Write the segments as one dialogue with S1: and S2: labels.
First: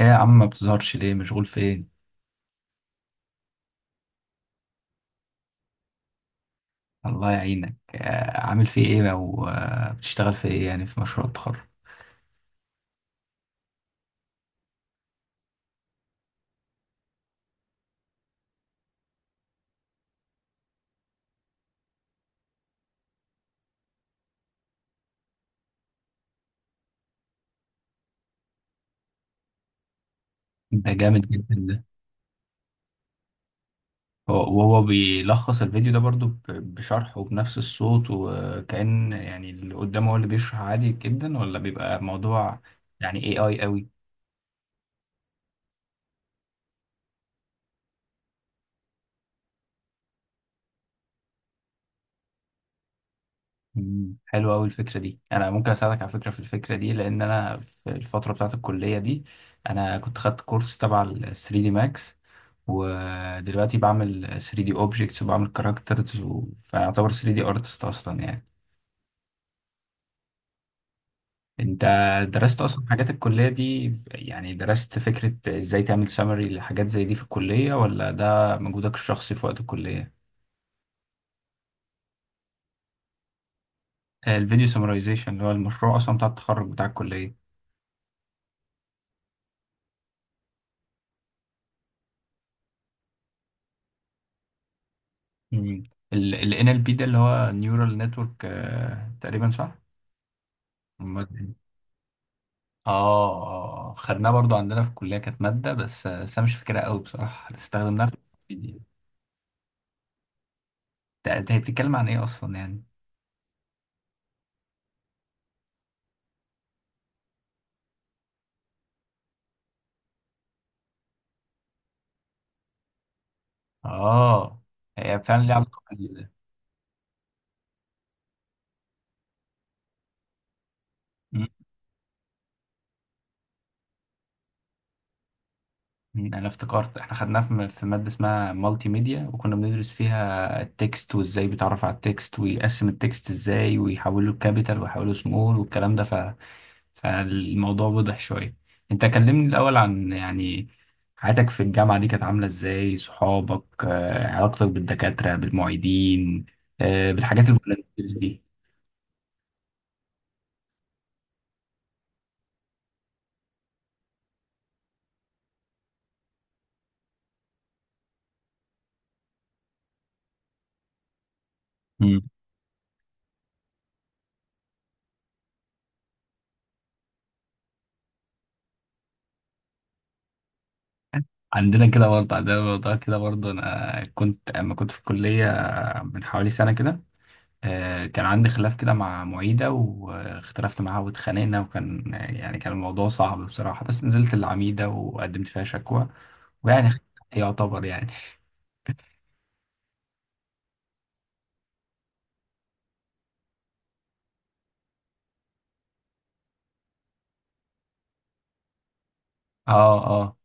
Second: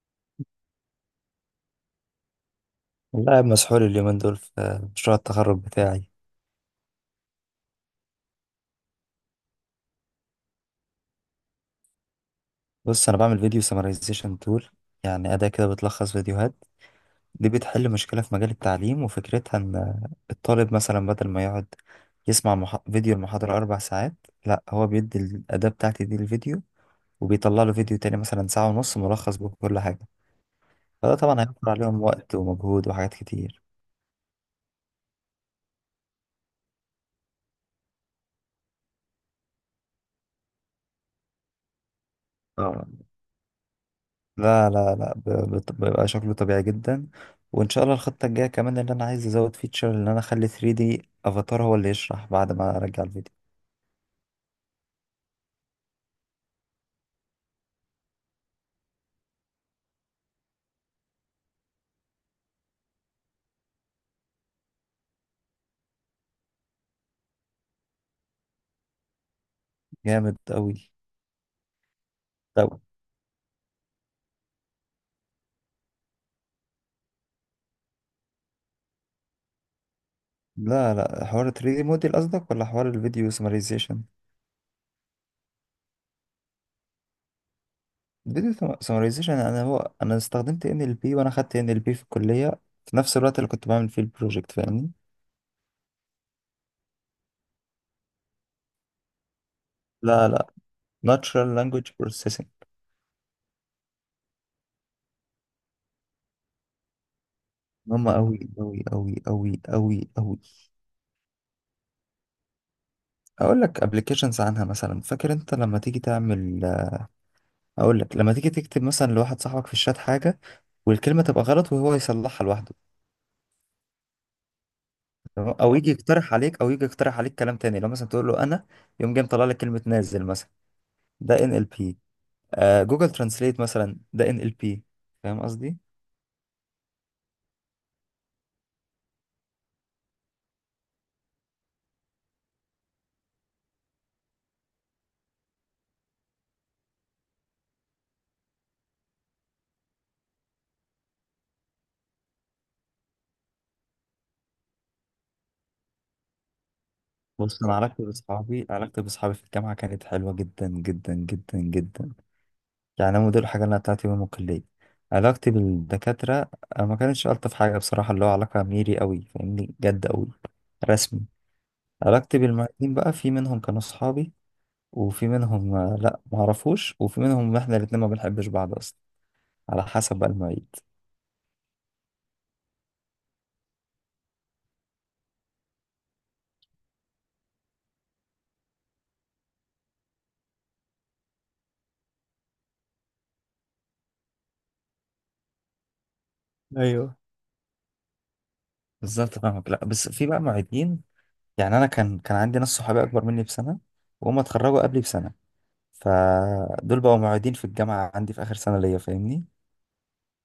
S1: ايه يا عم، ما بتظهرش ليه؟ مشغول في ايه؟
S2: والله قاعد مسحول اليومين دول في مشروع التخرج بتاعي.
S1: الله يعينك. عامل في ايه؟ او بتشتغل في ايه يعني في مشروع التخرج؟
S2: بص، انا بعمل فيديو سمرايزيشن تول. يعني اداة كده بتلخص فيديوهات. دي بتحل مشكلة في مجال التعليم، وفكرتها ان الطالب مثلا بدل ما يقعد يسمع فيديو المحاضرة اربع ساعات، لا هو بيدي الاداة بتاعتي دي الفيديو وبيطلع له فيديو تاني مثلا ساعة ونص ملخص بكل حاجة.
S1: ده
S2: فده
S1: جامد
S2: طبعا
S1: جدا
S2: هيوفر
S1: ده.
S2: عليهم وقت ومجهود وحاجات كتير.
S1: وهو بيلخص الفيديو ده برضو بشرح وبنفس الصوت، وكأن يعني اللي قدامه هو اللي بيشرح عادي جدا، ولا بيبقى موضوع
S2: اه،
S1: يعني اي قوي؟
S2: لا لا لا، بيبقى شكله طبيعي جدا. وان شاء الله الخطة الجاية كمان اللي انا عايز ازود فيتشر، ان انا اخلي 3D افاتار هو اللي يشرح بعد ما ارجع الفيديو.
S1: حلوة قوي الفكرة دي. انا ممكن اساعدك على فكرة في الفكرة دي، لان انا في الفترة بتاعت الكلية دي انا كنت خدت كورس تبع ال 3 دي ماكس، ودلوقتي بعمل 3 دي اوبجكتس وبعمل كاركترز. فاعتبر 3 دي ارتست اصلا يعني.
S2: جامد قوي.
S1: انت درست
S2: طب
S1: اصلا حاجات الكلية دي؟ يعني درست فكرة ازاي تعمل سمري لحاجات زي دي في الكلية، ولا ده مجهودك الشخصي في وقت الكلية؟
S2: لا لا، حوار 3D موديل قصدك ولا حوار الفيديو سمرايزيشن؟
S1: الفيديو سمرايزيشن، اللي هو المشروع اصلا بتاع التخرج بتاع الكلية.
S2: الفيديو سمرايزيشن. انا استخدمت NLP، وانا خدت NLP في الكلية في نفس الوقت اللي كنت بعمل فيه البروجكت، فاهمني؟
S1: مم. ال NLP ده اللي هو نيورال نتورك تقريبا، صح؟
S2: لا لا،
S1: المادة.
S2: natural language processing.
S1: اه اه، آه. خدناه برضو عندنا في الكلية، كانت مادة، بس بس انا مش فاكرها قوي بصراحة،
S2: هم
S1: استخدمناها في
S2: قوي
S1: الفيديو.
S2: قوي قوي قوي قوي قوي.
S1: انت هي بتتكلم عن ايه اصلا يعني؟
S2: اقول لك ابلكيشنز عنها، مثلا فاكر انت لما تيجي تعمل، اقول لك لما تيجي تكتب مثلا لواحد صاحبك في الشات حاجه والكلمه تبقى غلط وهو يصلحها لوحده.
S1: اه. هي فعلا ليها
S2: تمام؟ او يجي
S1: علاقة.
S2: يقترح عليك، او يجي يقترح عليك كلام تاني، لو مثلا تقول له انا، يقوم جاي مطلع لك كلمه نازل مثلا. ده NLP. جوجل ترانسليت مثلا ده ان ال بي. فاهم قصدي؟
S1: انا افتكرت احنا خدناها في في ماده اسمها مالتي ميديا، وكنا بندرس فيها التكست وازاي بيتعرف على التكست، ويقسم التكست ازاي، ويحوله لكابيتال ويحوله سمول، والكلام ده فالموضوع وضح شويه. انت كلمني الاول عن يعني حياتك في الجامعه دي، كانت عامله ازاي؟ صحابك، علاقتك بالدكاتره بالمعيدين، بالحاجات
S2: بص، انا علاقتي
S1: الفولنتيرز دي.
S2: باصحابي، علاقتي باصحابي في الجامعه كانت حلوه جدا جدا جدا جدا. يعني هم دول الحاجة اللي أنا بتاعتي يوم الكلية. علاقتي بالدكاترة، ما كانتش ألطف حاجة بصراحة، اللي هو علاقة ميري قوي، فاهمني؟ جد قوي رسمي.
S1: مم.
S2: علاقتي بالمعيدين بقى، في منهم كانوا صحابي، وفي منهم لأ، معرفوش، وفي منهم إحنا الاتنين ما بنحبش بعض أصلا، على حسب بقى المعيد.
S1: عندنا كده برضه، عندنا الموضوع كده برضه. انا كنت اما كنت في الكليه من حوالي سنه كده، كان عندي خلاف كده مع معيدة، واختلفت معاها واتخانقنا، وكان يعني كان الموضوع صعب بصراحة، بس نزلت العميدة وقدمت فيها شكوى، ويعني
S2: ايوه،
S1: يعتبر يعني.
S2: بالظبط فاهمك. لأ، بس في بقى معيدين، يعني أنا كان عندي ناس صحابي أكبر مني بسنة، وهم اتخرجوا قبلي بسنة، فدول بقوا معيدين في الجامعة عندي في آخر سنة ليا، فاهمني؟
S1: اه اه.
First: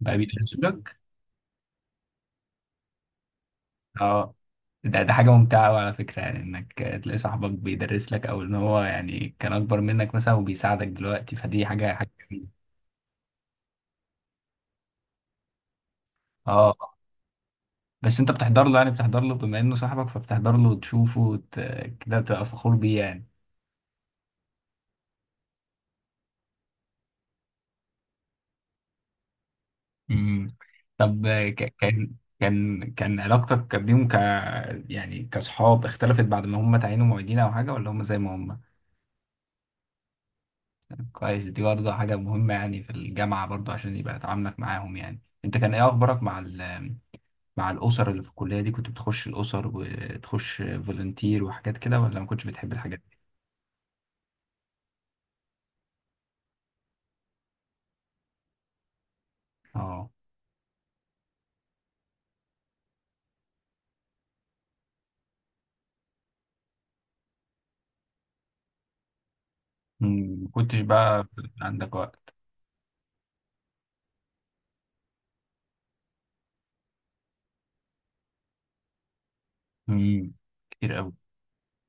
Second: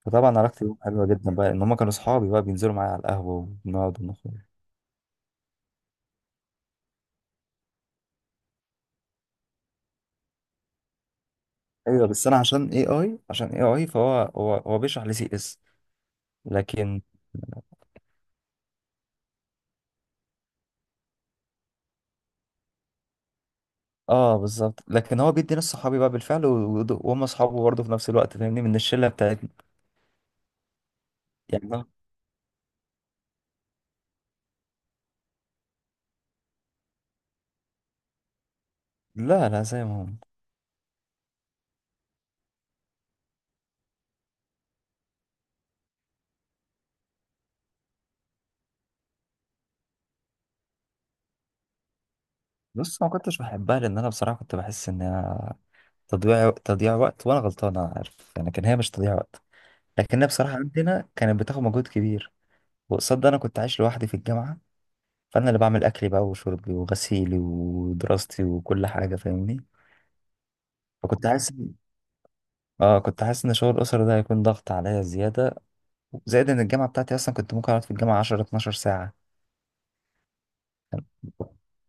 S1: بقى
S2: فطبعا
S1: بيدرس
S2: علاقتي بيهم
S1: لك؟
S2: حلوه جدا بقى، ان هم كانوا صحابي بقى، بينزلوا معايا على القهوه وبنقعد ونخرج.
S1: اه. ده حاجة ممتعة أوي على فكرة، يعني انك تلاقي صاحبك بيدرس لك، او ان هو يعني كان اكبر منك مثلا وبيساعدك دلوقتي، فدي حاجة
S2: ايوه، بس انا
S1: جميلة.
S2: عشان اي اي عشان اي اي فهو هو هو بيشرح لي CS،
S1: اه،
S2: لكن.
S1: بس انت بتحضر له، يعني بتحضر له بما انه صاحبك، فبتحضر له وتشوفه. كده تبقى فخور بيه يعني.
S2: اه، بالظبط. لكن هو بيدي ناس صحابي بقى بالفعل، وهم صحابه برضه في نفس الوقت، فاهمني؟ من الشله بتاعتنا.
S1: مم. طب
S2: يعني أنا-
S1: كان علاقتك بيهم يعني كصحاب، اختلفت بعد ما هم تعينوا معيدين او حاجه، ولا هم زي ما هم؟
S2: لا لا، زي ما هم.
S1: كويس، دي برضه حاجه مهمه يعني في الجامعه برضه، عشان يبقى تعاملك معاهم. يعني انت كان ايه اخبارك مع مع الاسر اللي في الكليه دي؟ كنت بتخش الاسر وتخش فولنتير وحاجات كده، ولا ما كنتش بتحب الحاجات
S2: بص، ما
S1: دي؟
S2: كنتش بحبها لان انا بصراحه كنت بحس ان هي تضييع وقت، وانا غلطان انا عارف، يعني كان هي مش تضييع وقت.
S1: اه.
S2: لكن هي بصراحه عندنا كانت بتاخد مجهود كبير، وقصاد ده انا كنت عايش لوحدي في الجامعه، فانا اللي بعمل اكلي بقى وشربي وغسيلي ودراستي وكل حاجه، فاهمني؟
S1: مم. ما كنتش بقى
S2: فكنت حاسس إن-
S1: عندك وقت.
S2: اه كنت حاسس ان شغل الاسره ده هيكون ضغط عليا زياده. زائد ان الجامعه بتاعتي اصلا كنت ممكن اقعد في الجامعه 10 12 ساعه
S1: مم. كتير قوي.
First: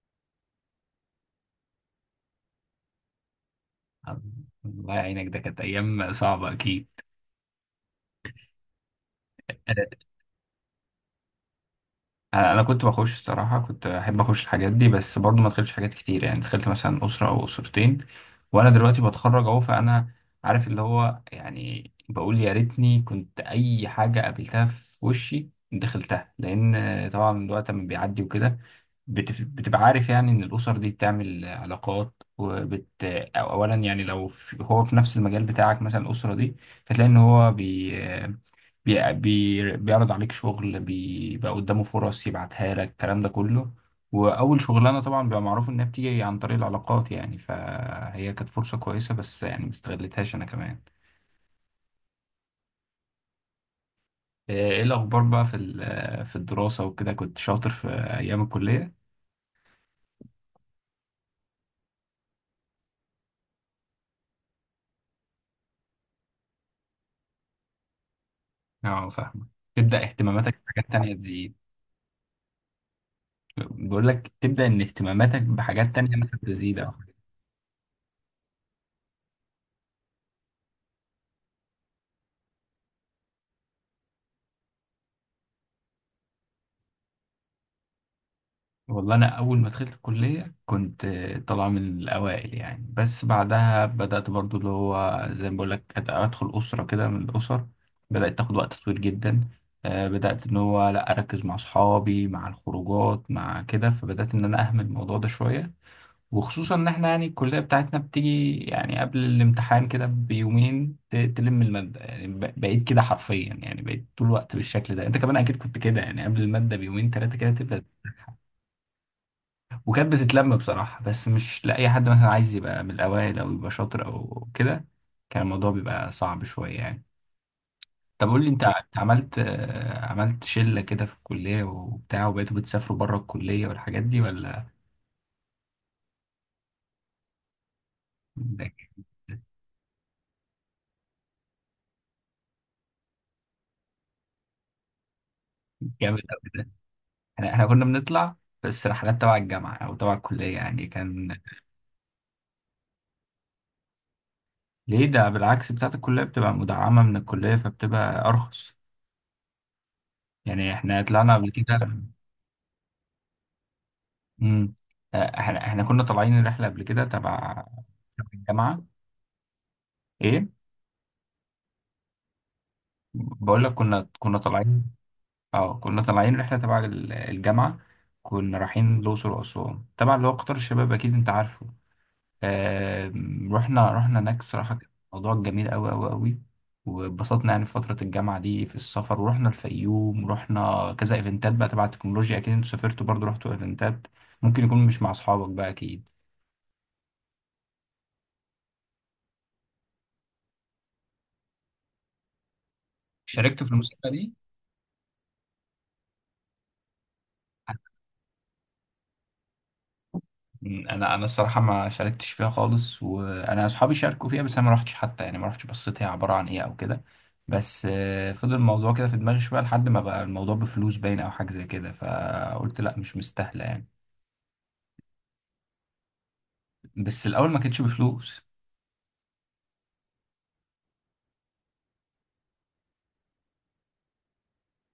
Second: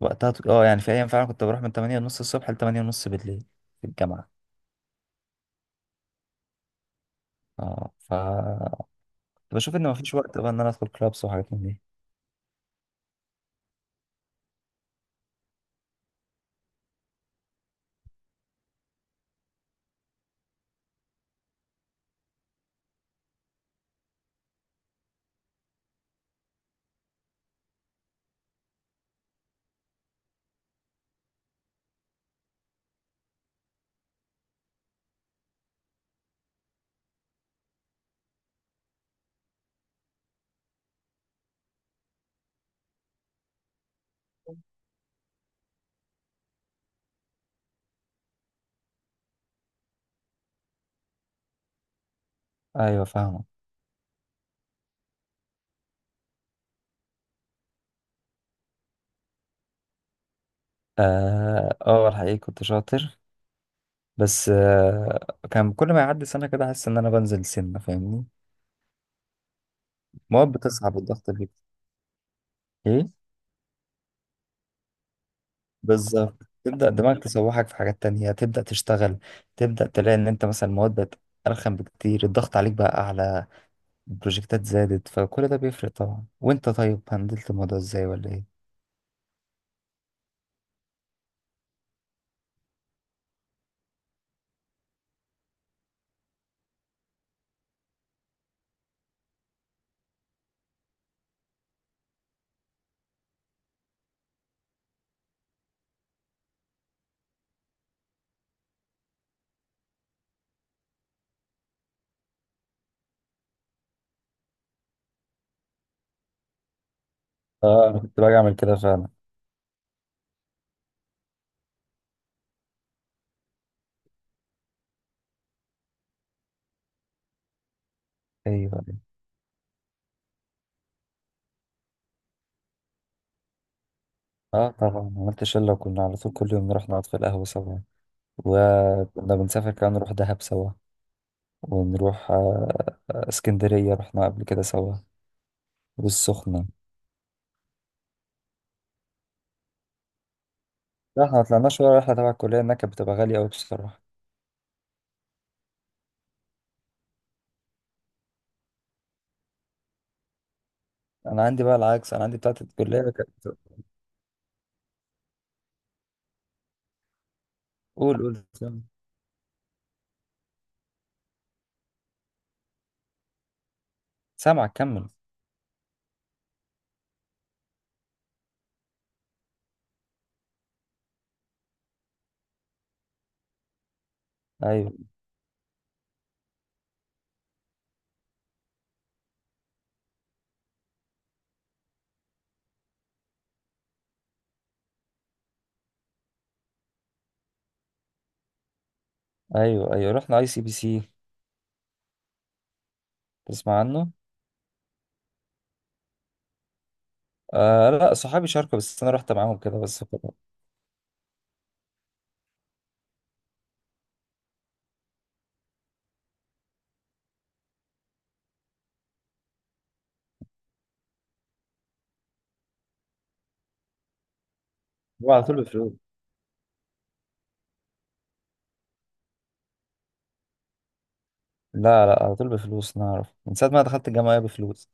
S2: وقتها. يعني في ايام فعلا كنت بروح من 8 ونص الصبح ل 8 ونص بالليل في الجامعه.
S1: الله يعينك، ده كانت ايام صعبه اكيد.
S2: اه ف كنت بشوف ان مفيش وقت بقى ان انا ادخل كلابس وحاجات من دي.
S1: انا كنت بخش الصراحه، كنت احب اخش الحاجات دي، بس برضو ما دخلتش حاجات كتير. يعني دخلت مثلا اسره او اسرتين، وانا دلوقتي بتخرج اهو، فانا عارف اللي هو يعني، بقول يا ريتني كنت اي حاجه قابلتها في وشي دخلتها، لان طبعا الوقت لما بيعدي وكده، بتبقى عارف يعني ان الاسر دي بتعمل علاقات وبت، أو اولا يعني لو هو في نفس المجال بتاعك مثلا الاسره دي، فتلاقي ان هو بي بيعرض عليك شغل، بيبقى قدامه فرص يبعتها لك، الكلام ده كله. وأول شغلانة طبعا بيبقى معروف إنها بتيجي عن طريق العلاقات يعني، فهي كانت فرصة كويسة، بس يعني ما استغلتهاش أنا كمان.
S2: ايوه، فاهمه.
S1: إيه الأخبار بقى في في الدراسة وكده، كنت شاطر في أيام الكلية؟
S2: اه، الحقيقه كنت شاطر، بس كان كل ما يعدي سنه كده احس ان انا بنزل سنه، فاهمني؟
S1: أه فاهمة. تبدأ
S2: المواد
S1: اهتماماتك بحاجات
S2: بتصعب
S1: تانية
S2: والضغط.
S1: تزيد.
S2: ايه.
S1: بقول لك تبدأ إن اهتماماتك بحاجات تانية مثلا
S2: بالظبط.
S1: تزيد.
S2: تبدأ دماغك تسوحك في حاجات تانية، تبدأ تشتغل، تبدأ تلاقي إن أنت مثلا المواد بقت أرخم بكتير، الضغط عليك بقى أعلى، البروجكتات زادت، فكل ده بيفرق طبعا. وأنت، طيب هندلت الموضوع إزاي ولا إيه؟
S1: والله انا اول ما دخلت الكليه كنت طالع من الاوائل يعني، بس بعدها بدات برضو، اللي هو زي ما بقول لك، ادخل اسره كده من الاسر، بدات تاخد وقت طويل جدا. بدات ان هو لا اركز مع اصحابي مع الخروجات مع كده، فبدات ان انا اهمل الموضوع ده شويه. وخصوصا ان احنا يعني الكليه بتاعتنا بتيجي يعني قبل الامتحان كده بيومين تلم الماده يعني، بقيت كده حرفيا يعني، بقيت طول الوقت بالشكل ده. انت كمان اكيد كنت كده يعني، قبل الماده بيومين ثلاثه كده تبدا.
S2: آه، أنا كنت باجي أعمل كده فعلا.
S1: وكانت بتتلم بصراحة، بس مش لأي حد مثلا عايز يبقى من الأوائل أو يبقى شاطر أو كده. كان الموضوع بيبقى صعب شوية يعني. طب قول لي، أنت
S2: أيوه،
S1: أنت
S2: أيوه.
S1: عملت عملت شلة كده في الكلية وبتاع، وبقيتوا بتسافروا بره الكلية والحاجات دي ولا؟
S2: آه، طبعا عملت شلة، وكنا على طول كل يوم نروح نقعد في القهوة سوا،
S1: ده كان
S2: وكنا بنسافر كمان، نروح دهب سوا، ونروح اسكندرية، رحنا قبل كده سوا،
S1: جامد أوي
S2: والسخنة.
S1: ده. إحنا كنا بنطلع بس رحلات تبع الجامعة أو تبع الكلية يعني،
S2: لا،
S1: كان
S2: احنا مطلعناش ولا رحلة تبع الكلية، إنها كانت بتبقى غالية أوي بصراحة.
S1: ليه ده؟ بالعكس، بتاعت الكلية بتبقى مدعمة من الكلية فبتبقى أرخص. يعني إحنا طلعنا
S2: انا
S1: قبل
S2: عندي بقى
S1: كده.
S2: العكس، انا عندي بتاعت الكليه كانت.
S1: امم احنا كنا طالعين رحله قبل كده تبع
S2: قول قول، سامع.
S1: الجامعه. ايه؟ بقول لك كنا
S2: سامعك،
S1: طالعين.
S2: كمل.
S1: اه، كنا طالعين رحله تبع الجامعه، كنا رايحين الاقصر واسوان، تبع اللي هو قطار الشباب، اكيد انت عارفه. رحنا هناك، صراحه كان
S2: ايوه
S1: الموضوع جميل قوي قوي قوي، واتبسطنا يعني في فتره الجامعه دي في السفر، ورحنا الفيوم، ورحنا كذا ايفنتات بقى تبع التكنولوجيا. اكيد انتوا سافرتوا برضو، رحتوا ايفنتات، ممكن يكون مش مع اصحابك بقى اكيد.
S2: ايوه ايوه، رحنا ICPC.
S1: شاركتوا في
S2: تسمع
S1: المسابقه
S2: عنه؟
S1: دي؟
S2: آه لا، صحابي شاركوا بس انا رحت معاهم كده بس فقط.
S1: انا الصراحه ما شاركتش فيها خالص، وانا اصحابي شاركوا فيها، بس انا ما رحتش حتى يعني، ما رحتش بصيت هي عباره عن ايه او كده. بس فضل الموضوع كده في دماغي شويه، لحد ما بقى الموضوع بفلوس باين او حاجه زي كده، فقلت لا مش مستاهله يعني.
S2: هو على طول بفلوس.
S1: بس الاول ما كانتش بفلوس.
S2: لا لا، على طول بفلوس، انا اعرف من ساعه ما دخلت الجامعه هي بفلوس.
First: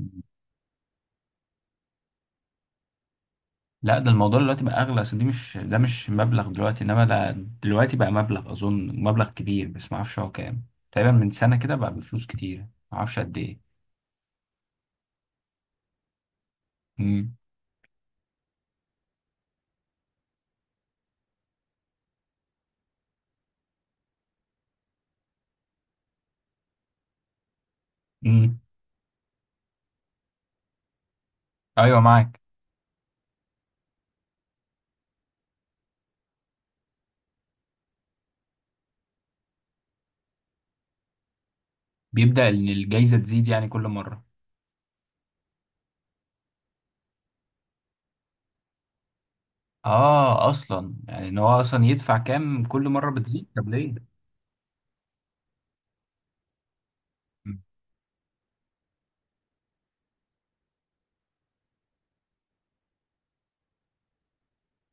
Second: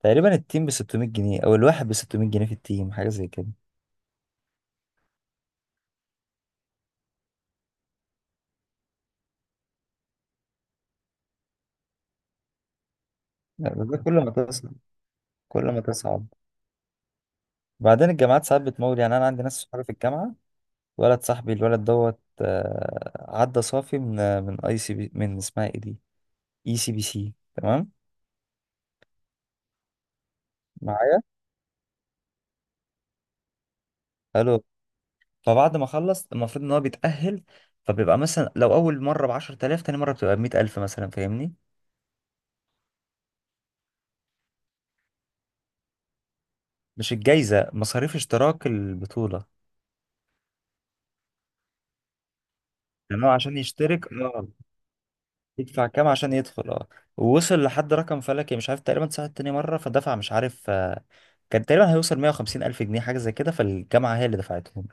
S2: تقريبا التيم ب 600 جنيه، او الواحد ب 600 جنيه في التيم، حاجه زي كده.
S1: لا ده الموضوع دلوقتي بقى اغلى، اصل دي مش، ده مش مبلغ دلوقتي، انما ده دلوقتي بقى مبلغ، اظن مبلغ كبير بس ما اعرفش هو كام. تقريبا من سنه كده بقى بفلوس كتير، ما اعرفش قد ايه.
S2: يعني ده كل ما تصعب كل ما تصعب.
S1: امم
S2: بعدين الجامعات ساعات بتمول. يعني انا عندي ناس صحابي في الجامعه، ولد صاحبي، الولد دوت عدى صافي من من ICP، من اسمها ايه دي؟ ICPC، تمام.
S1: امم
S2: معايا.
S1: ايوه معاك.
S2: حلو. فبعد ما اخلص المفروض ان هو بيتأهل، فبيبقى مثلا لو اول مره ب 10,000، تاني مره بتبقى ب 100,000 مثلا، فاهمني؟
S1: بيبدأ ان الجايزة تزيد يعني كل مرة.
S2: مش الجايزه، مصاريف اشتراك البطوله.
S1: اه، اصلا يعني ان هو اصلا يدفع كام، كل مرة
S2: يعني هو
S1: بتزيد
S2: عشان
S1: طب ليه؟
S2: يشترك، اه. يدفع كام عشان يدخل، اه.
S1: مم.
S2: ووصل لحد رقم فلكي مش عارف، تقريبا ساعة تاني مره فدفع، مش عارف، كان تقريبا هيوصل 150,000 جنيه حاجه زي كده، فالجامعه هي اللي دفعتهم.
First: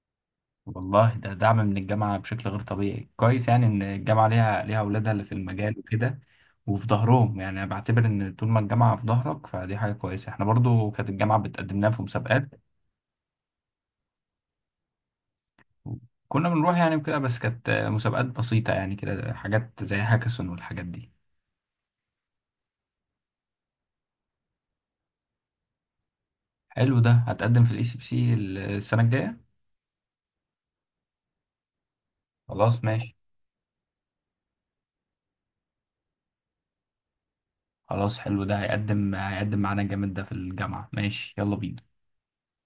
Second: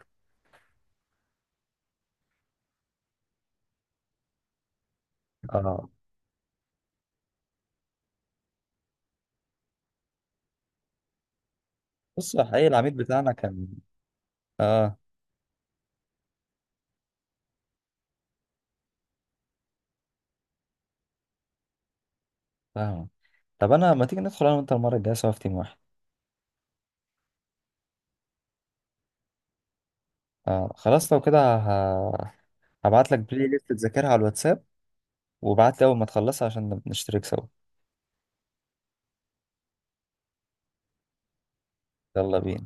S1: والله ده دعم من الجامعة بشكل غير طبيعي. كويس يعني ان الجامعة ليها اولادها اللي في المجال
S2: اه.
S1: وكده، وفي ظهرهم. يعني انا بعتبر ان طول ما الجامعة في ظهرك فدي حاجة كويسة. احنا برضو كانت الجامعة بتقدم لنا في
S2: بص،
S1: مسابقات،
S2: الحقيقه العميد بتاعنا كان. اه.
S1: كنا بنروح يعني وكده، بس كانت مسابقات بسيطة يعني كده، حاجات زي هاكاثون والحاجات دي.
S2: فاهم. طب انا، ما تيجي ندخل انا وانت المره الجايه سوا في تيم واحد؟
S1: حلو ده، هتقدم في الاي سي بي سي السنة الجاية.
S2: آه، خلاص لو كده
S1: خلاص
S2: هبعت
S1: ماشي.
S2: لك بلاي ليست تذاكرها على الواتساب، وبعت لي اول ما تخلصها عشان نشترك سوا.
S1: خلاص حلو، ده هيقدم معانا جامد ده في الجامعة. ماشي، يلا بينا.
S2: يلا بينا.